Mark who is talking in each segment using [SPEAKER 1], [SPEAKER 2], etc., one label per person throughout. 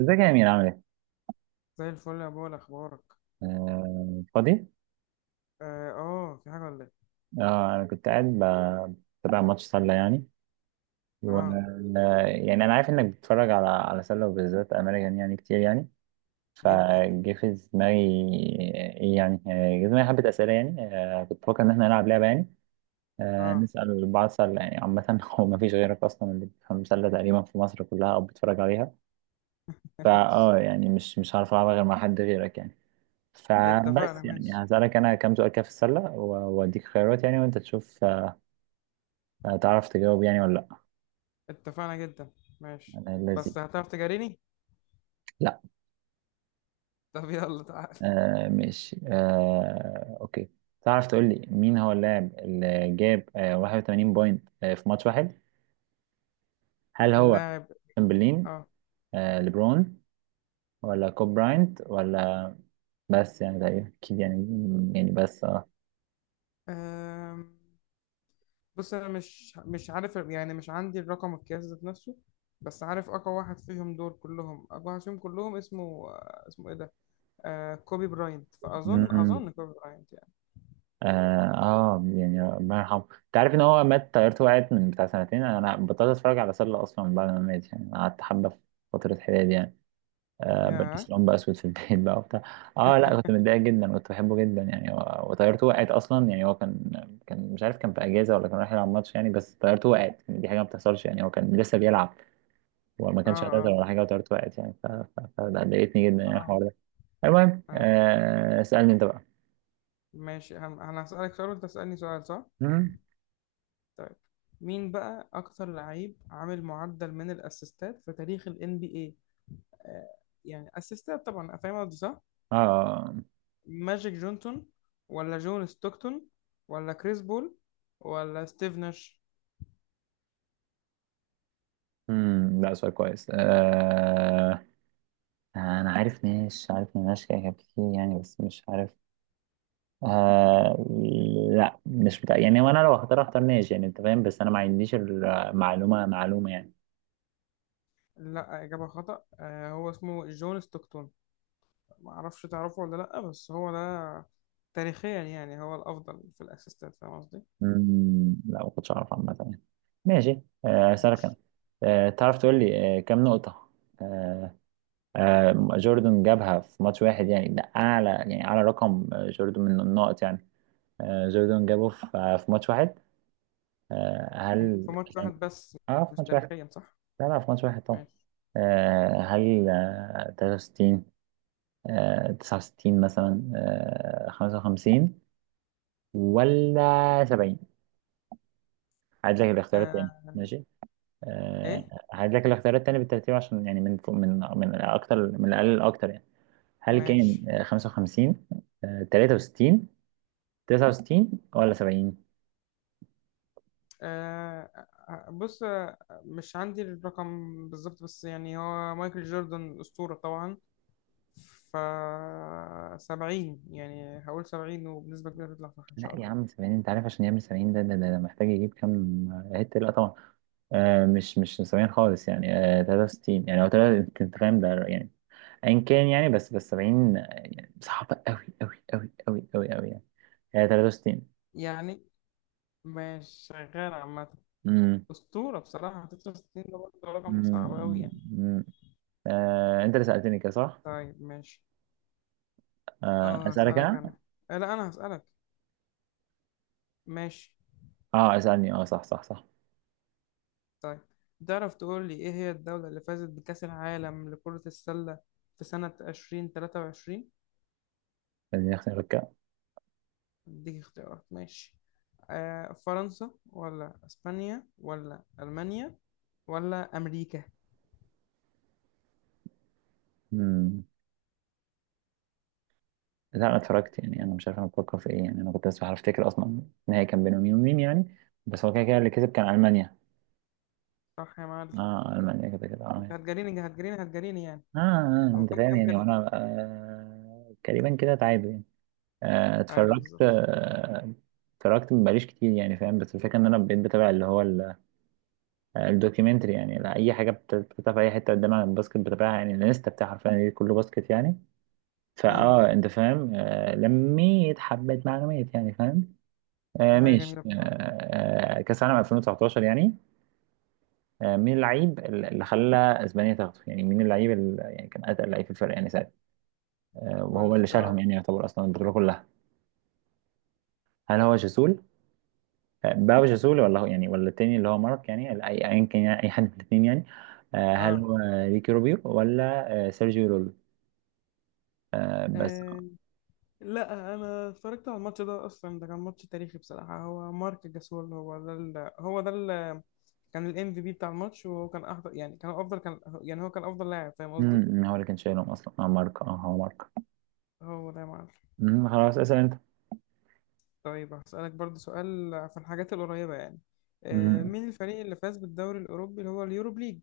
[SPEAKER 1] ازيك يا أمير، عامل ايه؟
[SPEAKER 2] زي الفل يا بول، اخبارك؟
[SPEAKER 1] فاضي؟
[SPEAKER 2] اه، في حاجه ولا ايه؟
[SPEAKER 1] اه أنا كنت قاعد بتابع ماتش سلة يعني. و
[SPEAKER 2] اه.
[SPEAKER 1] آه، يعني أنا عارف إنك بتتفرج على سلة وبالذات أمريكان يعني، كتير يعني.
[SPEAKER 2] جدا.
[SPEAKER 1] فجه في دماغي. إيه يعني؟ جه في دماغي حبة أسئلة يعني. كنت بفكر إن إحنا نلعب لعبة يعني،
[SPEAKER 2] اه.
[SPEAKER 1] نسأل بعض سلة يعني عامة. هو مفيش غيرك أصلا اللي بيفهم سلة تقريبا في مصر كلها أو بتتفرج عليها. يعني مش هعرف ألعبها غير مع حد غيرك يعني.
[SPEAKER 2] اتفقنا، ماشي.
[SPEAKER 1] يعني هسألك أنا كام سؤال كده في السلة وأديك خيارات يعني، وأنت تشوف. هتعرف تجاوب يعني ولا لأ؟
[SPEAKER 2] اتفقنا جدا. ماشي.
[SPEAKER 1] أنا الذي
[SPEAKER 2] بس هتعرف تجاريني؟
[SPEAKER 1] لأ.
[SPEAKER 2] طب يلا تعال.
[SPEAKER 1] ماشي، أوكي. تعرف تقول لي مين هو اللاعب اللي جاب 81 بوينت في ماتش واحد؟ هل هو
[SPEAKER 2] لاعب.
[SPEAKER 1] تشامبرلين،
[SPEAKER 2] اه.
[SPEAKER 1] ليبرون، ولا كوب براينت، ولا؟ بس يعني تقريبا أكيد يعني. يعني بس
[SPEAKER 2] آم، بص انا مش عارف، يعني مش عندي الرقم القياسي ذات نفسه. بس عارف اقوى واحد فيهم دول كلهم اقوى واحد فيهم كلهم اسمه، اسمه ايه ده؟ كوبي براينت، فاظن
[SPEAKER 1] مم.
[SPEAKER 2] اظن كوبي براينت يعني.
[SPEAKER 1] اه. يعني ربنا يرحمه، انت عارف ان هو مات، طيارته وقعت من بتاع سنتين. انا بطلت اتفرج على سله اصلا بعد ما مات يعني، قعدت حبه في فتره حياتي يعني.
[SPEAKER 2] يا
[SPEAKER 1] بلبس لون بقى اسود في البيت بقى وبتاع. اه، لا كنت متضايق جدا، كنت بحبه جدا يعني. وطيارته وقعت اصلا يعني. هو كان، كان مش عارف كان في اجازه ولا كان رايح يلعب ماتش يعني، بس طيارته وقعت يعني. دي حاجه ما بتحصلش يعني، هو كان لسه بيلعب وما
[SPEAKER 2] اه
[SPEAKER 1] كانش هتقدر
[SPEAKER 2] اه.
[SPEAKER 1] ولا حاجه، وطيارته وقعت يعني. فده ضايقتني جدا يعني
[SPEAKER 2] حرام.
[SPEAKER 1] الحوار ده. المهم
[SPEAKER 2] آه.
[SPEAKER 1] اسالني انت بقى.
[SPEAKER 2] ماشي. انا هسألك سؤال وانت تسألني سؤال، صح؟
[SPEAKER 1] مم.
[SPEAKER 2] طيب. مين بقى اكتر لعيب عامل معدل من الاسيستات في تاريخ ال NBA؟ آه يعني اسيستات طبعا، فاهم قصدي صح؟
[SPEAKER 1] اه.
[SPEAKER 2] ماجيك جونسون، ولا جون ستوكتون، ولا كريس بول، ولا ستيف ناش؟
[SPEAKER 1] امم، لا سؤال كويس. انا عارف ناس، عارف ناس كده كتير يعني بس مش عارف. آه لا، مش بتاع يعني. وانا لو هختار اختار ناس يعني، انت فاهم، بس انا ما عنديش المعلومه، معلومه يعني.
[SPEAKER 2] لا، إجابة خطأ. هو اسمه جون ستوكتون. معرفش تعرفه ولا لا، بس هو ده تاريخيا. يعني هو الأفضل في الاسيستات، فاهم قصدي؟
[SPEAKER 1] امم، لا ما كنتش اعرف عامه يعني. ماشي، اسالك
[SPEAKER 2] ماشي.
[SPEAKER 1] انا. تعرف تقول لي كام نقطه آه جوردن جابها في ماتش واحد يعني، ده اعلى يعني اعلى رقم جوردن من النقط يعني. جوردن جابه في في ماتش واحد. هل
[SPEAKER 2] في ماتش
[SPEAKER 1] كان
[SPEAKER 2] واحد بس.
[SPEAKER 1] ألعب في
[SPEAKER 2] مش
[SPEAKER 1] ماتش واحد؟
[SPEAKER 2] تاريخيا، صح؟
[SPEAKER 1] ألعب في ماتش واحد طبعا.
[SPEAKER 2] ماشي.
[SPEAKER 1] هل 63، 69 مثلا، 55، ولا 70؟ هعيد لك الاختيار التاني،
[SPEAKER 2] آه.
[SPEAKER 1] ماشي. آه،
[SPEAKER 2] ايه.
[SPEAKER 1] هعيد لك الاختيار التاني بالترتيب، عشان يعني من من أكتر، من الأقل للأكتر يعني. هل كان
[SPEAKER 2] ماشي.
[SPEAKER 1] 55، 63، 69، ولا 70؟
[SPEAKER 2] آه بص، مش عندي الرقم بالظبط، بس يعني هو مايكل جوردن أسطورة طبعا، ف 70، يعني هقول 70 وبنسبة كبيرة تطلع صح إن
[SPEAKER 1] لا
[SPEAKER 2] شاء
[SPEAKER 1] يا
[SPEAKER 2] الله.
[SPEAKER 1] عم، 70 انت عارف عشان يعمل 70 ده محتاج يجيب كام هيت؟ لا طبعا. مش نسبيا خالص يعني. 63 يعني، هو انت، أنت فاهم ده يعني. ايا كان يعني، بس 70 يعني صعبة قوي يعني. هي 63.
[SPEAKER 2] يعني مش شغال عامة
[SPEAKER 1] امم.
[SPEAKER 2] أسطورة بصراحة. 69 ده برضه رقم
[SPEAKER 1] امم.
[SPEAKER 2] صعب أوي يعني.
[SPEAKER 1] أمم. انت اللي سألتني كده صح؟
[SPEAKER 2] طيب ماشي. اه،
[SPEAKER 1] اسألك
[SPEAKER 2] هسألك أنا.
[SPEAKER 1] انا؟
[SPEAKER 2] لا أنا هسألك. ماشي.
[SPEAKER 1] اه اسألني، اه، صح.
[SPEAKER 2] طيب. تعرف تقول لي إيه هي الدولة اللي فازت بكأس العالم لكرة السلة في سنة 2023؟
[SPEAKER 1] خليني اختار كده.
[SPEAKER 2] اديك اختيارات، ماشي. فرنسا ولا اسبانيا ولا المانيا ولا امريكا؟
[SPEAKER 1] امم، لا انا اتفرجت يعني.
[SPEAKER 2] يعني
[SPEAKER 1] انا مش عارف انا بفكر في ايه يعني. انا كنت بس بعرف افتكر اصلا النهائي كان بين مين ومين يعني. بس هو كده كده اللي كسب كان المانيا.
[SPEAKER 2] صح يا معلم.
[SPEAKER 1] اه، المانيا كده كده،
[SPEAKER 2] انت
[SPEAKER 1] اه.
[SPEAKER 2] هتجريني هتجريني هتجريني يعني. هو
[SPEAKER 1] أنت
[SPEAKER 2] كم
[SPEAKER 1] فاهم
[SPEAKER 2] كم
[SPEAKER 1] يعني،
[SPEAKER 2] كده؟
[SPEAKER 1] وأنا تقريبا كده تعادل يعني.
[SPEAKER 2] ايوه،
[SPEAKER 1] اتفرجت،
[SPEAKER 2] بالظبط.
[SPEAKER 1] اتفرجت مبقاليش كتير يعني، فاهم، بس الفكرة إن أنا بقيت بتابع اللي هو الدوكيومنتري يعني. لا، أي حاجة بتتابع في أي حتة قدام عن الباسكت بتابعها يعني. الانستا بتاعي حرفيا يعني كله باسكت يعني.
[SPEAKER 2] امم.
[SPEAKER 1] أنت فاهم، لميت حبة معلومات يعني، فاهم.
[SPEAKER 2] ده حاجه
[SPEAKER 1] ماشي.
[SPEAKER 2] جميله بصراحه.
[SPEAKER 1] كأس العالم 2019 يعني، مين اللعيب اللي خلى أسبانيا تاخده يعني؟ مين اللعيب اللي يعني كان أتقل لعيب في الفرق يعني،
[SPEAKER 2] قول
[SPEAKER 1] وهو
[SPEAKER 2] لي
[SPEAKER 1] اللي شالهم
[SPEAKER 2] اختيارات.
[SPEAKER 1] يعني، يعتبر اصلا البطوله كلها. هل هو جسول، باو جسول، ولا هو يعني ولا التاني اللي هو مارك يعني، ال- اي ايا كان يعني، اي حد من الاثنين يعني. آه، هل
[SPEAKER 2] آه.
[SPEAKER 1] هو ريكي روبيو، ولا سيرجيو رول؟ آه، بس
[SPEAKER 2] اه، لا انا اتفرجت على الماتش ده اصلا. ده كان ماتش تاريخي بصراحه. هو مارك جاسول. كان الام في بي بتاع الماتش، وهو كان احضر يعني، كان افضل، كان يعني هو كان افضل لاعب، فاهم قصدي؟
[SPEAKER 1] امم، هو اللي كان شايلهم اصلا، اه مارك، اه هو مارك.
[SPEAKER 2] هو ده يا معلم.
[SPEAKER 1] امم، خلاص اسال انت.
[SPEAKER 2] طيب هسألك برضو سؤال في الحاجات القريبة يعني.
[SPEAKER 1] امم.
[SPEAKER 2] مين الفريق اللي فاز بالدوري الأوروبي اللي هو اليورو ليج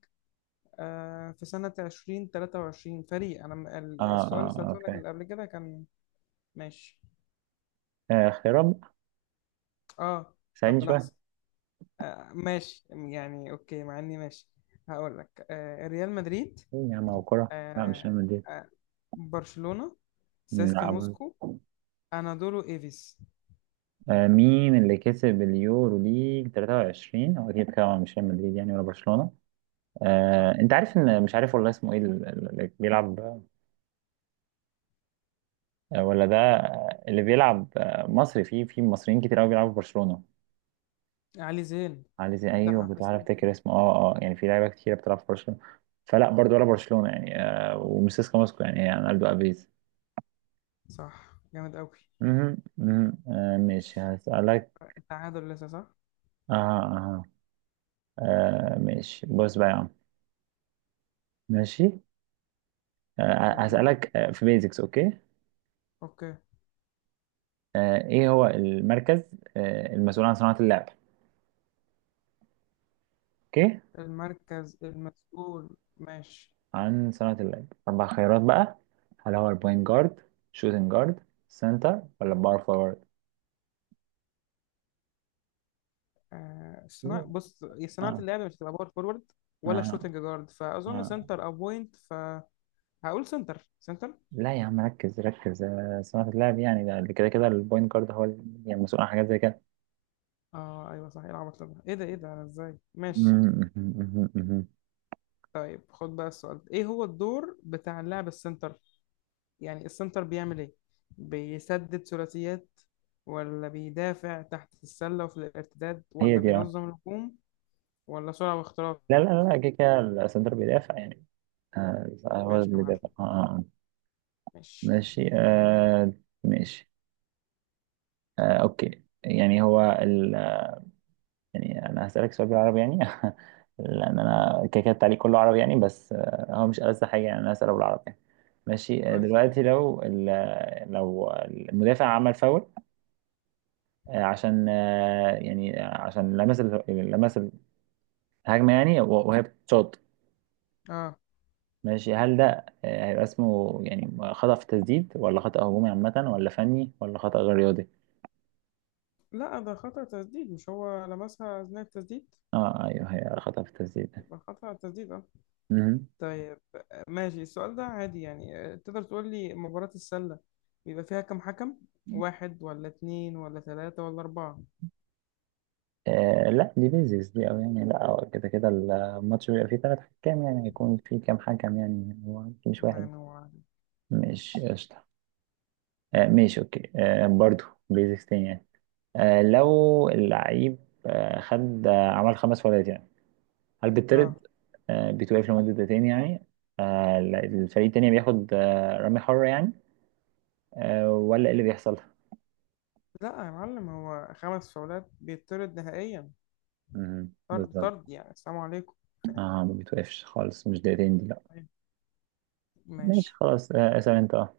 [SPEAKER 2] في سنة 2023؟ فريق
[SPEAKER 1] اه
[SPEAKER 2] السؤال اللي
[SPEAKER 1] اه
[SPEAKER 2] سألته لك
[SPEAKER 1] فاهم.
[SPEAKER 2] اللي قبل كده كان ماشي.
[SPEAKER 1] اختيارات،
[SPEAKER 2] آه. طب
[SPEAKER 1] ساعدني شويه.
[SPEAKER 2] لحظة. ماشي يعني أوكي، مع إني ماشي. هقول لك، ريال مدريد.
[SPEAKER 1] ايه يا عم، هو كوره، لا مش
[SPEAKER 2] آه،
[SPEAKER 1] ريال مدريد.
[SPEAKER 2] آه، برشلونة.
[SPEAKER 1] مم،
[SPEAKER 2] سيسكا
[SPEAKER 1] لا برضه.
[SPEAKER 2] موسكو. أنادولو إيفيس.
[SPEAKER 1] مين اللي كسب اليورو ليج 23؟ هو اكيد طبعا مش ريال مدريد يعني، ولا برشلونه.
[SPEAKER 2] صح.
[SPEAKER 1] انت عارف ان مش عارف والله اسمه ايه اللي بيلعب، ولا ده اللي بيلعب مصري. في مصريين كتير قوي بيلعبوا في برشلونة.
[SPEAKER 2] علي زين.
[SPEAKER 1] علي زي، ايوه
[SPEAKER 2] لا
[SPEAKER 1] كنت
[SPEAKER 2] اسم.
[SPEAKER 1] بعرف افتكر اسمه، اه اه. يعني في لعيبه كتير بتلعب في برشلونة، فلا برضه، ولا برشلونة يعني. ومسيسكا موسكو يعني، يعني الدو ابيز.
[SPEAKER 2] صح، جامد أوي.
[SPEAKER 1] مهم، مهم. ماشي هسألك.
[SPEAKER 2] تعادل لسه، صح؟
[SPEAKER 1] اه اه. آه، ماشي بص بقى يا عم، ماشي.
[SPEAKER 2] قول لي.
[SPEAKER 1] هسألك، في بيزكس، اوكي.
[SPEAKER 2] اوكي.
[SPEAKER 1] ايه هو المركز المسؤول عن صناعة اللعب؟ اوكي.
[SPEAKER 2] المركز المسؤول. ماشي.
[SPEAKER 1] عن صناعة اللعب أربع خيارات بقى. هل هو البوينت جارد، شوتنج جارد، سنتر، ولا باور فورورد؟
[SPEAKER 2] صناعة، بص هي صناعة
[SPEAKER 1] آه.
[SPEAKER 2] اللعب مش هتبقى باور فورورد ولا
[SPEAKER 1] آه.
[SPEAKER 2] شوتنج جارد، فأظن
[SPEAKER 1] آه.
[SPEAKER 2] سنتر أو بوينت، فهقول سنتر.
[SPEAKER 1] لا يا عم، ركز صناعة اللعب يعني ده اللي كده كده البوينت جارد هو يعني مسؤول عن حاجات زي كده.
[SPEAKER 2] اه، ايوه صح. ايه العبط ده؟ ايه ده؟ ايه ده؟ ازاي. ماشي.
[SPEAKER 1] مم، مم، مم، مم.
[SPEAKER 2] طيب خد بقى السؤال ده. ايه هو الدور بتاع اللاعب السنتر؟ يعني السنتر بيعمل ايه؟ بيسدد ثلاثيات، ولا بيدافع تحت السلة وفي الارتداد،
[SPEAKER 1] هي
[SPEAKER 2] ولا
[SPEAKER 1] دي، اه.
[SPEAKER 2] بينظم الهجوم، ولا سرعة واختراق؟
[SPEAKER 1] لا كده كده السنتر بيدافع يعني. آه هو
[SPEAKER 2] ماشي
[SPEAKER 1] اللي
[SPEAKER 2] يا معلم.
[SPEAKER 1] بيدافع
[SPEAKER 2] ماشي.
[SPEAKER 1] ماشي. ماشي. أوكي يعني، هو يعني انا هسألك سؤال بالعربي يعني لان
[SPEAKER 2] آه.
[SPEAKER 1] انا كده كده التعليق كله عربي يعني، بس هو مش ألذ حاجه يعني، انا هسأله بالعربي يعني. ماشي،
[SPEAKER 2] قول.
[SPEAKER 1] دلوقتي لو لو المدافع عمل فاول، عشان يعني عشان لمس لمس الهجمه يعني، وهي بتشوط.
[SPEAKER 2] اه،
[SPEAKER 1] ماشي، هل ده هيبقى اسمه يعني خطأ في التسديد، ولا خطأ هجومي عامة، ولا فني، ولا خطأ غير رياضي؟
[SPEAKER 2] لا ده خطأ تسديد، مش هو لمسها أثناء التسديد؟
[SPEAKER 1] اه ايوه، هي خطأ في التسديد
[SPEAKER 2] يبقى خطأ تسديد اه.
[SPEAKER 1] ده.
[SPEAKER 2] طيب. ماشي السؤال ده عادي يعني. تقدر تقول لي مباراة السلة بيبقى فيها كم حكم؟ واحد ولا اتنين ولا تلاتة ولا أربعة؟
[SPEAKER 1] لا، دي بيزكس دي أوي يعني، لا هو كده كده الماتش بيبقى فيه تلات حكام يعني، هيكون فيه كام حكم يعني هو مش
[SPEAKER 2] الله
[SPEAKER 1] واحد؟
[SPEAKER 2] ينور عليك.
[SPEAKER 1] مش قشطة. ماشي أوكي، برضه بيزكس تاني يعني. لو اللعيب خد عمل خمس فاولات يعني، هل
[SPEAKER 2] اه.
[SPEAKER 1] بيطرد، بيتوقف لمدة دقيقتين يعني، لا، الفريق التاني بياخد رمي حرة يعني، ولا إيه اللي بيحصل؟
[SPEAKER 2] لا يا معلم، هو خمس فاولات بيطرد نهائيا.
[SPEAKER 1] مهم.
[SPEAKER 2] طرد
[SPEAKER 1] بالظبط.
[SPEAKER 2] طرد، يعني السلام عليكم.
[SPEAKER 1] اه ما بتوقفش خالص، مش دقيقتين دي، لا.
[SPEAKER 2] أيوة.
[SPEAKER 1] ماشي
[SPEAKER 2] ماشي.
[SPEAKER 1] خلاص، اسأل انت، اه.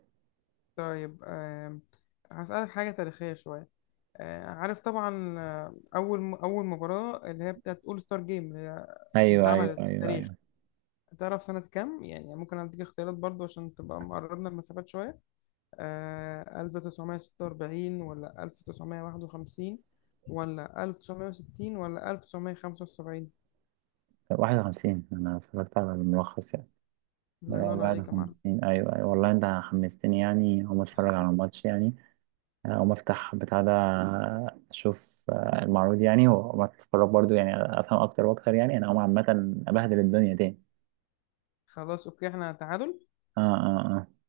[SPEAKER 2] طيب. هسألك حاجة تاريخية شوية. عارف طبعا، اول مباراه اللي هي بتاعت اول ستار جيم، اللي
[SPEAKER 1] ايوه ايوه
[SPEAKER 2] اتعملت في
[SPEAKER 1] ايوه
[SPEAKER 2] التاريخ،
[SPEAKER 1] ايوه
[SPEAKER 2] تعرف سنه كام؟ يعني ممكن اديك اختيارات برضو عشان تبقى مقربنا المسافات شويه. 1946 ولا 1951 ولا 1960 ولا 1975؟
[SPEAKER 1] واحد وخمسين، أنا اتفرجت على الملخص يعني.
[SPEAKER 2] الله ينور
[SPEAKER 1] واحد
[SPEAKER 2] عليك يا معلم.
[SPEAKER 1] وخمسين، أيوة أيوة والله، أنت حمستني يعني أقوم أتفرج على الماتش يعني. أقوم أفتح بتاع ده، أشوف المعروض يعني، وأقوم أتفرج برضو يعني، أفهم أكتر وأكتر يعني. أنا أقوم عامة أبهدل الدنيا تاني.
[SPEAKER 2] خلاص اوكي، احنا تعادل.
[SPEAKER 1] آه.